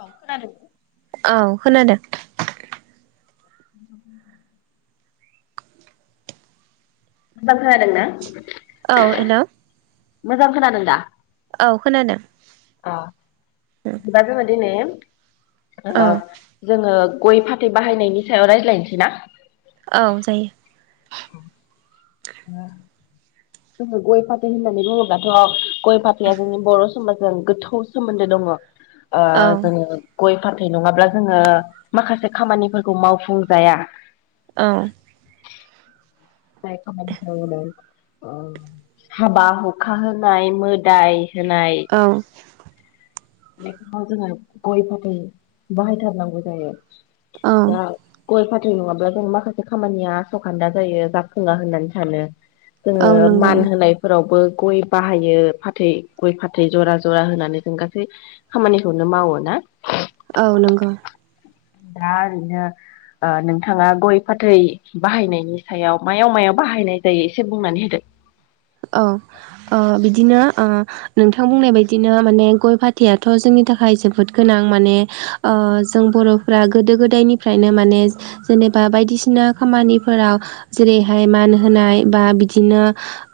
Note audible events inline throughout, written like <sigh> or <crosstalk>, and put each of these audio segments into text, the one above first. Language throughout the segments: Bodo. अ खोनादों औ खोनादों <inaudible> एबार खोनादों ना? औ हेलौ मोजां खोनादों दा? खोनादों अ बिदिबा जोङो दिनै औ ओ जोङो गइ फाथै बाहायनायनि सायाव रायज्लायनोसै ना? औ जायो। <inaudible> जोङो गइ फाथै होननानै बुंङोब्लाथ' गय फाथैया जोंनि बर' समाजजों गोथौ सोमोन्दो दङ। ओ औ जोङो गय फाथै नङाब्ला जोङो माखासे खामानिफोरखौ मावफुंजाया। औ। <unintelligible> हाबा हुखा होनाय मोदाय औ। बे समाव जोंहा गय फाथै बाहायथारनांगौ जायो। औ दा गय फाथ थै नङाब्ला जों माखासे खामानिया आसखान्दा जायो जाफ खोङा होननानै सानो औ ओ नंगौ मान होनायफोरावबो गय बाहायो फाथै गय फाथै जरा जरा होनानै जों गासै खामानिखौनो मावो ना? औ नंगौ। दा ओरैनो ओ नोंथाङा गय फाथै बाहायनायनि सायाव मायाव मायाव बाहायनाय जायो एसे बुंनानै होदो। औ ओ बिदिनो ओ नोंथां बुंनाय बायदिनो माने गय फाथैयाथ' जोंनि थाखाय जोबोद गोनां माने जों ओ बर'फोरा गोदो गोदायनिफ्रायनो माने जेनेबा बायदिसिना खामानिफोराव जेरैहाय मान होनाय बा बिदिनो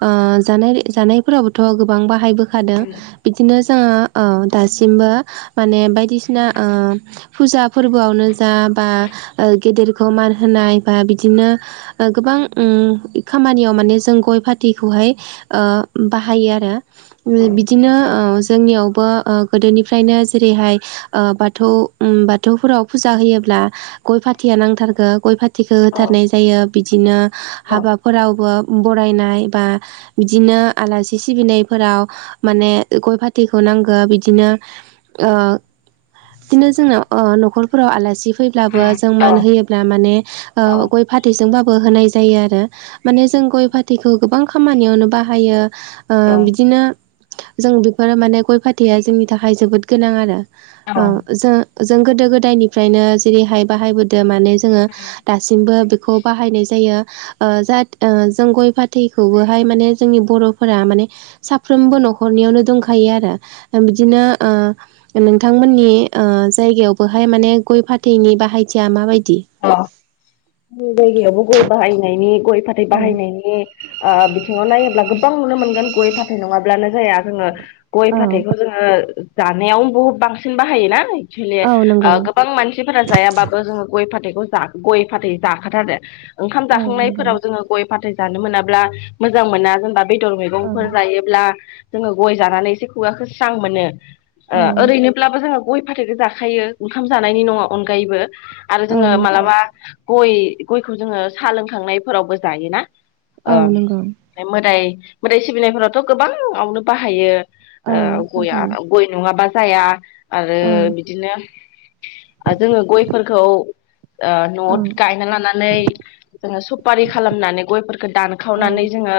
ओ जानाय जानायफोराबोथ' गोबां बाहायबो खादों बिदिनो जो ङो औ दासिमबो माने बायदिसिना ओ फुजा फोरबोआवनो जा बा गेदेरखौ मान होनाय बा बिदिनो गोबां उम खामानियाव माने जों गय फाथ फाथैखौहाय ओ बाहायो आरो बिदिनो ओ जोंनियावबो ओ गोदोनिफ्रायनो जेरैहाय ओ बाथौ उम बाथौफोराव फुजा होयोब्ला गय फाथैया नांथारगो गय फा थैखो औ होथारनाय जायो। बिदिनो हाबाफोरावबो बरायनाय बा बिदिनो आलासि सिबिनायफोराव माने गय फाथैखौ नांगौ बिदिनो ओ बिदिनो जोङो ओ न'खरफोराव आलासि फैब्लाबो जों औ मान होयोब्ला मान ओ गय फाथैजोंबाबो होनाय जायो आरो माने जों गय फाथैखौ गोबां खामानियावनो बाहायो। ओ औ बिदिनो जों बेफोरो माने गय फाथैया जोंनि थाखाय जोबोद गोनां आरो। ओ औ जों जों गोदो गोदायनिफ्रायनो जेरैहाय बाहायबोदो माने जोङो दासिमबो बेखौ बाहायनाय जायो। ओ जात जों गय फाथ फाथैखौबो हाय माने जोंनि बर'फोरा माने साफ्रोमबो न'खरनियावनो दंखायो आरो बिदिनो ओ नोंथांमोननि ओ जायगायावबोहाय माने ओ गय फाथैनि बाहायथिया माबाय अ जोंनि जायगायावबो गय बाहायनायनि गय फाथै औ बाहायनायनि ओ बिथिङाव नायो ब्ला गोबां नुनो मोनगोन गय फाथै नङाब्लानो जाया जोङो गय फाथैखौ जोङो जानायाव बहुद बांसिन बाहायनाय भिले औ ओ नंगौ गोबां मानसिफोरा जायाबाबो जोंङो गय फाथैखौ गय फाथै जाखाथारो। ओंखाम औ नंगौ जाखांनायफोराव जोङो गय फाथै जानो मोनाब्ला मोजां मोना जेनेबा बेदर औ मैगंफोर जायोब्ला जोङो गय जानानै एसे खुगाखौ स्रां मोनो। ओ औ ओरैनोब्लाबो जोङो गय फाथैखो जाखायो ओंखाम जानायनि नङा अनगायैबो आरो औ जोङो नंगौ मालाबा गय गयखौ जोङो साह लोंखांनायफोरावबो जायोना। औ ओम नंगौ मोदाय मोदाइ सिबिनायफोराथ गोबां आवनो बाहायो। औ ओ गया बाहायो गय नङाबा जाया आरो औ बिदिनो जोङो गयफोरखौ। ओ औ नआव गायना लानानै जोङो सफारि खालामनानै गयफोरखौ औ दानखावनानै जोङो।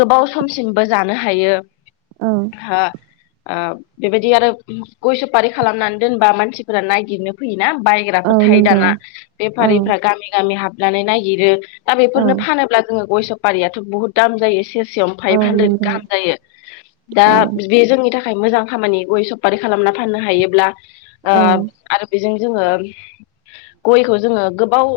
गोबाव समसिमबो जानो हायो। औ हा ओ बेबायदि आरो गय सफारि खालामनानै दोनबा मानसिफोरा नायगिरनो फैयोना बायग्रा। औ थायो नंगौ दाना औ बेफारिफ्रा गामि-गामि हाब। लानानै नायागिरो। दा औ बेफोरनो फानोब्ला जोङो गयस। पारियााथ बहुत दाम जायो एसे। औ फाइभ हान्द्रेद नंगौ गाहाम जायो दा औ बे जोंनि थाखाय थाखाय मोजां खामानि गय सफारि खालामना फाननो हायोब्ला। ओ औ आरो बेजों जोङो। गयखौ जोङो गोबाव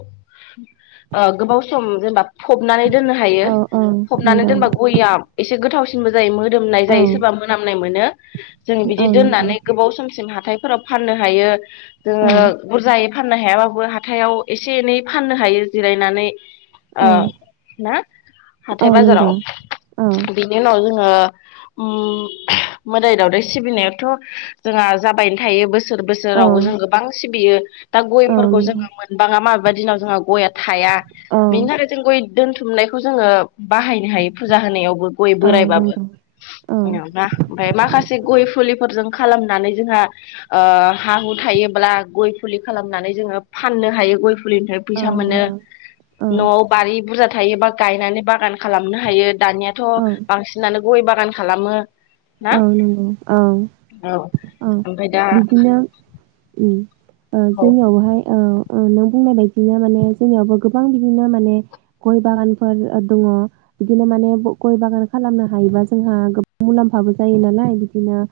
ओ गोबाव सम जेनेबा फबनानै दोननो हायो औ औ फबनानै नंगौ दोनबा गयाम एसे गोथाव। जायो मोदोमनाय औ जायो सोरबा मोनामनाय मोनो। जों औ बिदि नंगौ दोननानै गोबाव समसिम हाथाय। फोराव फाननो हायो। जोङो औ बुरजायै। फाननो हायाबाबो हाथायाव एसे एनै फाननो हायो जिरायनानै। ओ औ ना हाथाय औ बाजाराव नंगौ औ बिनि उनाव जों ओयो उम मोदाय दावदाय सिबिनायाथ जोंहा जाबायनो थायो बोसोर सोर औ नंगौ बोसोरावबो जों गोबां सिबियो। दा औ गयफोरखौ नंगौ औ नंगौ जोङो मोनबाङा माबबा दिनाव जोंहा गया। थाया औ बिनि थाखाय जों गय। दोनथुमनायखौ जोङो बाहायनो हायो फुजा होनायाव। गय-गय बोरायबाबो आनिओमफ्रा ओमफ्राय माखासे गय फुलिफोरजों खालामनानै जोंहा ओयो हा हु थायोब्ला गय फुलि। खालामनानै जोङो फाननो हायो गय फ फुलिनिफ्राय औ फैसा मोनो नआव बारि बुरजा थायोबा गायनानै बागान खालामनो हायो दानियाथ' बांसिनानो गय बागान खालामो। ना ओं नंगौ ओं औ ओं ओमफ्राय दा बिदिनो उम। ओं औ जोंनियाव हाय ओयो। ओयो नों बुंनाय बायदिनो माने जोंनियावबो गोबां बिदिनो माने गय बागानफोर ओयो दङ बिदिनो माने ग-गय बागान खालामनो हायोबा जोंहा गोबां मुलाम फाबो जायो नालाय बिदिनो।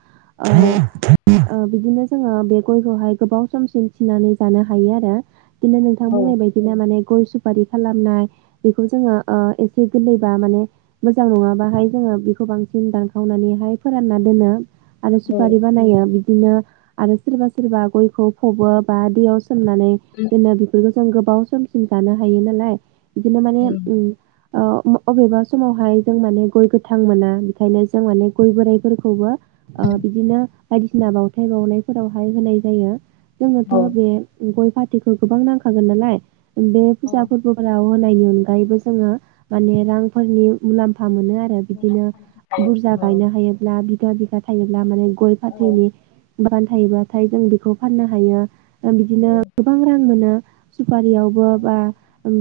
औ <unintelligible> ओ बिदिनो जोङो बे गयखौहाय गोबाव समसिम थिनानै जानो हायो आरो। बिदिनो नोंथां औ बुंनाय बायदिनो माने। गय सुपारि खालामनाय बेखौ जोङो ओ एसे गोरलैबा माने मोजां नङाबा हाय जोङो बिखौ बांसिन दानखावनानै हा बेहाय फोरानना दोनो। आरो औ सुपारि बानायो बिद बिदिनो आरो सोरबा सोरबा गयखौ फबो बा दैयाव सो सोमनानै दोनो बिफोरखौ। जों गोबाव समसिम जानो हायो नालाय बिदिनो माने उम। अ उम अबेबा समावहाय जों माने गय गोथां मोना बेखायनो जों माने गय बोराइफोरखौबो ओ बिदिनो बायदिसिना बावथाय बावनायफोरावहाय होनाय जायो। औ जोंनाथ' बे उम गय फाथ <unintelligible> गोबां नांखागोन नालाय। बे औ फुजा फोरबोफोराव हनायनि अनगायैबो जोङो माने रांफोरनि मुलामफ फा मोनो आरो लुनानै बिदिनो थानो थाखाय बुरजा औ गायनो हायोब्ला बि बिगा बिगा थायोब्ला माने गय औ फाथैनि बागान थायोबाथाय जों बेखौ फाननो हायो। औ बिदिनो गोबां रां मोनो। सुपारियावबो बा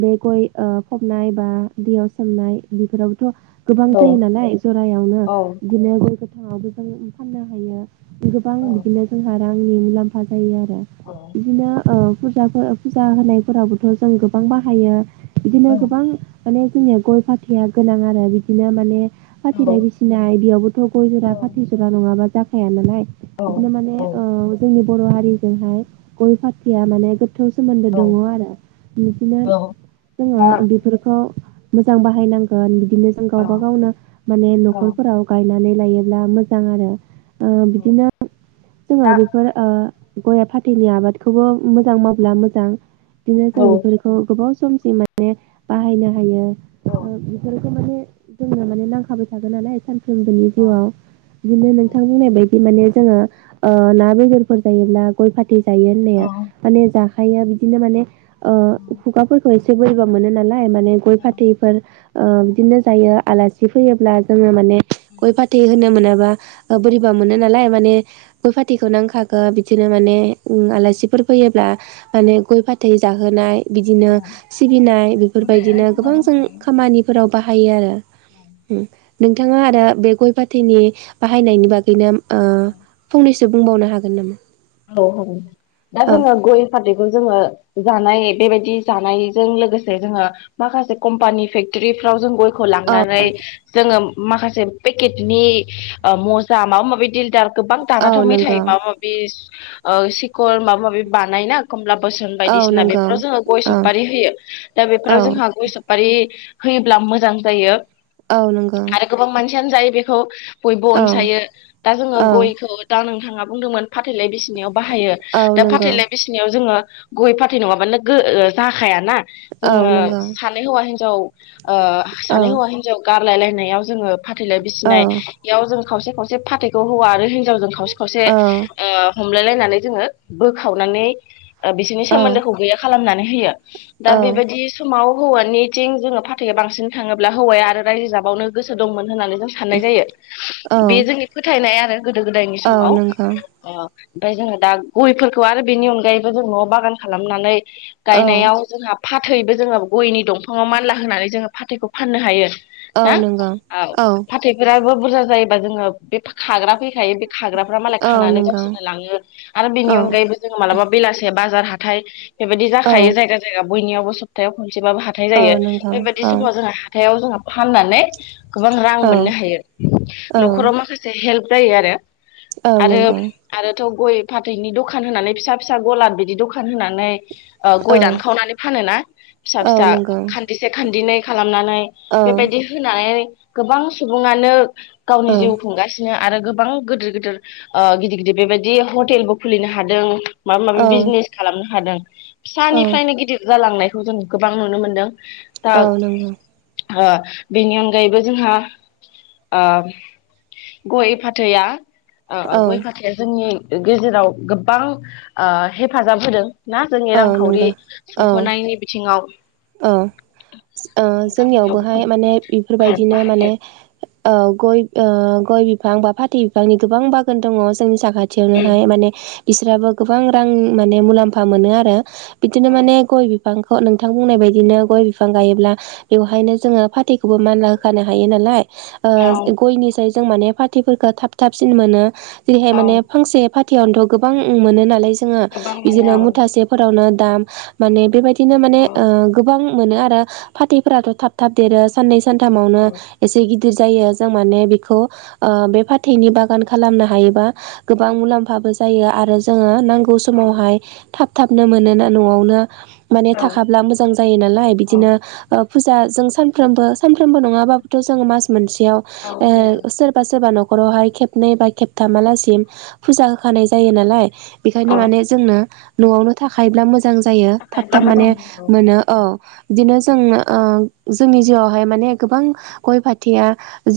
बे गय ओ फबनाय बा दैयाव सोमनाय बेफोरावथ' गोबां औ जायो नालाय जरायावनो। औ बिदिनो गय गोथाङावबो जों फाननो हायो। गोबां औ बिदिनो जोंहा रांनि मुलाम्फा जायो आरो। बिदिनो ओ फुजाफोर फुजा होनायफोराबोथ' जों गोबां बाहायो। बिदिनो गोबां माने निया गय फाथैया गोनां आरो बिदिनो माने फाथैलाय बिसिनाइ थ' गय जरा फाथै जरा नं ङाबा जाखाया नालाय औ बिदिनो माने औ ओ जोंनि बर' हारिजोंहाय गय फाथैया माने गो थौ सोमोन्दो दङ आरो बिदिनो दा जोङो बिफोरखौ मोजां बाहायनांगोन बि दिनो जों औ गावबा गावनो माने औ न'खरफोराव नानै लायोब्ला मोजां आरो। ओ बिदिनो जोङो दा औ बेफोर ओ गय फाथैनि आबादखौबो मोजां मावब्ला मोजां। बिदिनो जों बेफोरखौ गोबाव समसिम माने बाहायनो हायो। ओ बेफोरखो माने जोंनो माने नांखाबाय थागोन नालाय सान जों जों औ जिउआव बिदिनो औ नोंथां बुंनाय बायदि माने जोङो ओ ना बेदरफोर जायोब्ला गय फाथ थै जायो होननाया औ माने जा हाया बिदिनो माने ओ खुगा फोरखौ एस से बोरैबा मोनो नाला लाय माने गय फाथैफोर ओ बिदिनो जायो आलासि फैयोब्ला जोङो माने गय फाथै होनो मोनाबा ओ बोरैबा मोनो नालाय माने गय फाथैखो नांखागो बिदिनो माने उम आलासिफोर फैयोब्ला माने गय फाथै जाहोनाय बिदिनो सिबिनाय बेफोरबायदिनो गोबां जों खामानिफोराव बाहायो आरो। उम नोंथाङा आरो बे गय फाथैनि बाहायनायनि बागैनो ओ औ फंनैसो बुंबावनो हागोन नामा? औ औ दा औ जोङो गय फाथैखौ जोङो जानाय बेबायदि जानायजों लोगोसे जोङो माखासे कम्पानि फेक्टरिफ्राव जों गय खौ लांनानै जोङो माखास जे पेकेतनि ओ मजा माबा माबि दिलदार गोबां औ औ दानाथ' मेथाय नंगौ माबा माबि ओ सिखर माबा माबि बानायोना खमलाब बोसोन औ बायदिसिना नंगौ बेफोराव जोंओ गय औ सपारि होयो दा औ बेफोराव जोंहा गय सफपारि होयोब्ला मोजां जायो। औ नंगौ। थेयान जायो बेखौ बयबो अनसायो औ दा जोङो औ गयखौ दा नों थाङा बुंदोंमोन फाथैलाय बिस नियाव बाहायो औ दा नंगौ फाथैलाय बिसिनायाव जोङो गय फाथै नङाबानो गो जाखायाना औ जोङो नंगौ सानै हौवा हिन जाव ओ औ सानै हौवा हिन्जाव गाब फुनलायलायनायाव जोङो फाथैलाय औ बिसिनाय एयाव जों खावसे खावसे फाथैखौ हौआ आरो हि नजावजों खावसे खावसे औ ओ हमलाय लायनानै जोङो बोखावनानै ओ बिसोरनि सोमोन्दोखौ गैया खालामनानै हियो दा औ बेबायदि सममाव हौवानिथिं जोङो फाथैआ बांसिन थाङोब्ला हौवाया आरो रायजो जाबावनो गोसो दंमोन होननानै जों साननाय जायो औ बे जोंनि फोथायनाया गोदो गोदायनि औ समाव नंगौ अ ओमफ्राय जोङो दा गयफोरखौ आरो बेनि अनगायैबो जों नआव बागान खालामनानै औ गायनायाव जोंहा फाथैबो जोङो गयनि दंफाङाव मानला होनानै जोङो फाथैखौ फाननो हायो औ ना नंगौ औ फाथैफोराबो बुरजा जायोबा जोंङो बे खाग्रा फोर थायो बे खाग्राफ्रा मालाय औ खानानै नंगौ बासि लांङो आरो बेनि औ अनगायैबो जोङो मालाबा बेलासिम बाजार हाथाय बेबायदि औ जाखायो जायगा जायगा बयनियावबो स्थायाव खन सेबाबो हाथाय औ जायो नंगौ बेबायदि औ समाव जोंहा हाथायाव जोङो फाननानै गोबां रां मोननो औ हायो औ नखराव माखासे हेल्प जायो आरो औ आरो नंगौ आरोथ गय फाथैनि दखान होनानै फिसा फिसा गलाद बिदि दखान होनानै ओ गय औ दानखावनानै फानोना फिसा औ फिसा नंगौ खान्दिसे खान्दिनै हनानै औ बेबायदि होनानै। गोबां सुबुङानो। गावनि जिउ खुंगासिनो आरो गोबां गोदोर गोदोर ओ गिदिर गिदिर बेबायदि हटेलबो खुलिनो हादों। माबा माबि औ बिजनेस खालामनो हादों। औ फिसानिफ्रायनो गिदिर जालांनाय खौ जों गोबां नुनो मोन्दों। औ नंगौ। बेनि अनगायैबो जोंहा गय फाथैया अ अ औ गयख फा नि गेजेराव गोबां हेफाजाब होदों। ना जोंनि औ नंगौ रांखावरि औ सुख'नायनि बिथिङाव? औ जोंनियावबोहाय माने बेफोरबायदिनो माने गय बिफां बिफां बा फाथै बिफांनि गोबां बागान दङ जोंनि साखा खाथियावनोहाय माने बिसोराबो गोबां रां माने मुलाम्फा मोनो आरो। बिदिनो माने गय बिफां बिाफांखौ नोंथां बुंनाय बायदिनो गय बिफां गायोब्ला बेवहायनो जोङो फाथैखौबो मानला होखानो हायो नालाय। ओ औ गयनि जाय जों माने पार्टिफोरखौ थाब थाबसिन मोनो। जेरैहाय औ माने फांसे फाथैयावनोथ' गोबां मोनो नालाय। जोङो गोबां मोनो बिदिनो मुथासेफोरावनो दाम माने बेबायदिनो माने। औ ओ गोबां मोनो आरो फाथैफोराथ' थाब थाब देरो साननै औ सानथामावनो एसे गिदिर गिदिर जायो जों माने बे फाथैनि बागान खालामनो हायोबा गोबां मुलाम्फाबो जायो आरो जों नांगौ नांगौ समावहाय थाब थाबनो मोनोना न'आवनो माने खाब्ला मोजां जायो नालाय बिदिनो अ फुजा जों सानफ्रामबो सानफ्रामबो नङाबाबोथ' जों मास मोनसे याव सोरबा सोरबा न'खरावहाय खेबनै बा खेबथामालासिम फुजा होखानाय जायो नालाय बेखायनो माने जोंनो न'आवनो थाखायोब्ला मोज जां जायो थाब थाब माने मोनो औ बिदिनो जों ओ जोंनि जिउआवहाय माने गोबां गय फाथैया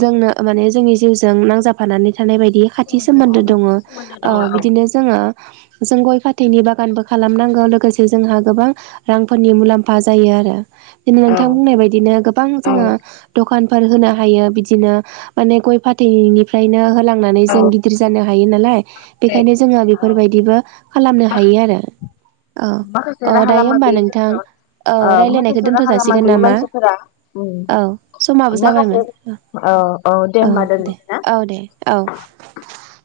जोंनो माने जोंनि जिउजों नांजाबफानानै थानाय बायदि खाथि सोमोन्दो दङ ओ बिदिनो जोङो जों गय फाथैनि बागानबो खालामनांगौ लोगोसे जोंहा गोबां रांफोरनि मुलाम्फा जायो आरो <unintelligible> नोंथां औ बुंनाय बायदिनो गोबां औ जोङो द'खान फोर होनो हायो बिदिनो माने गय फाथैनिफ्रायनो होलां नानै जों औ गिदिर जानो हायो नालाय बेखायनो जोङो औ बेफोरबायदिबो खालामनो हायो आरो औ माखासे औ राहा दायो लामा होमबा गैयि नोंथां जेनेबा औ ओ रायलायनायखौ माखासे दोनथ' राहा लामा जाासिगोन गैयि नामा मानसिफोरा औ समाबो माखासे जाबायमोन औ दे औ होमबा दे दोननोसै ना औ दे औ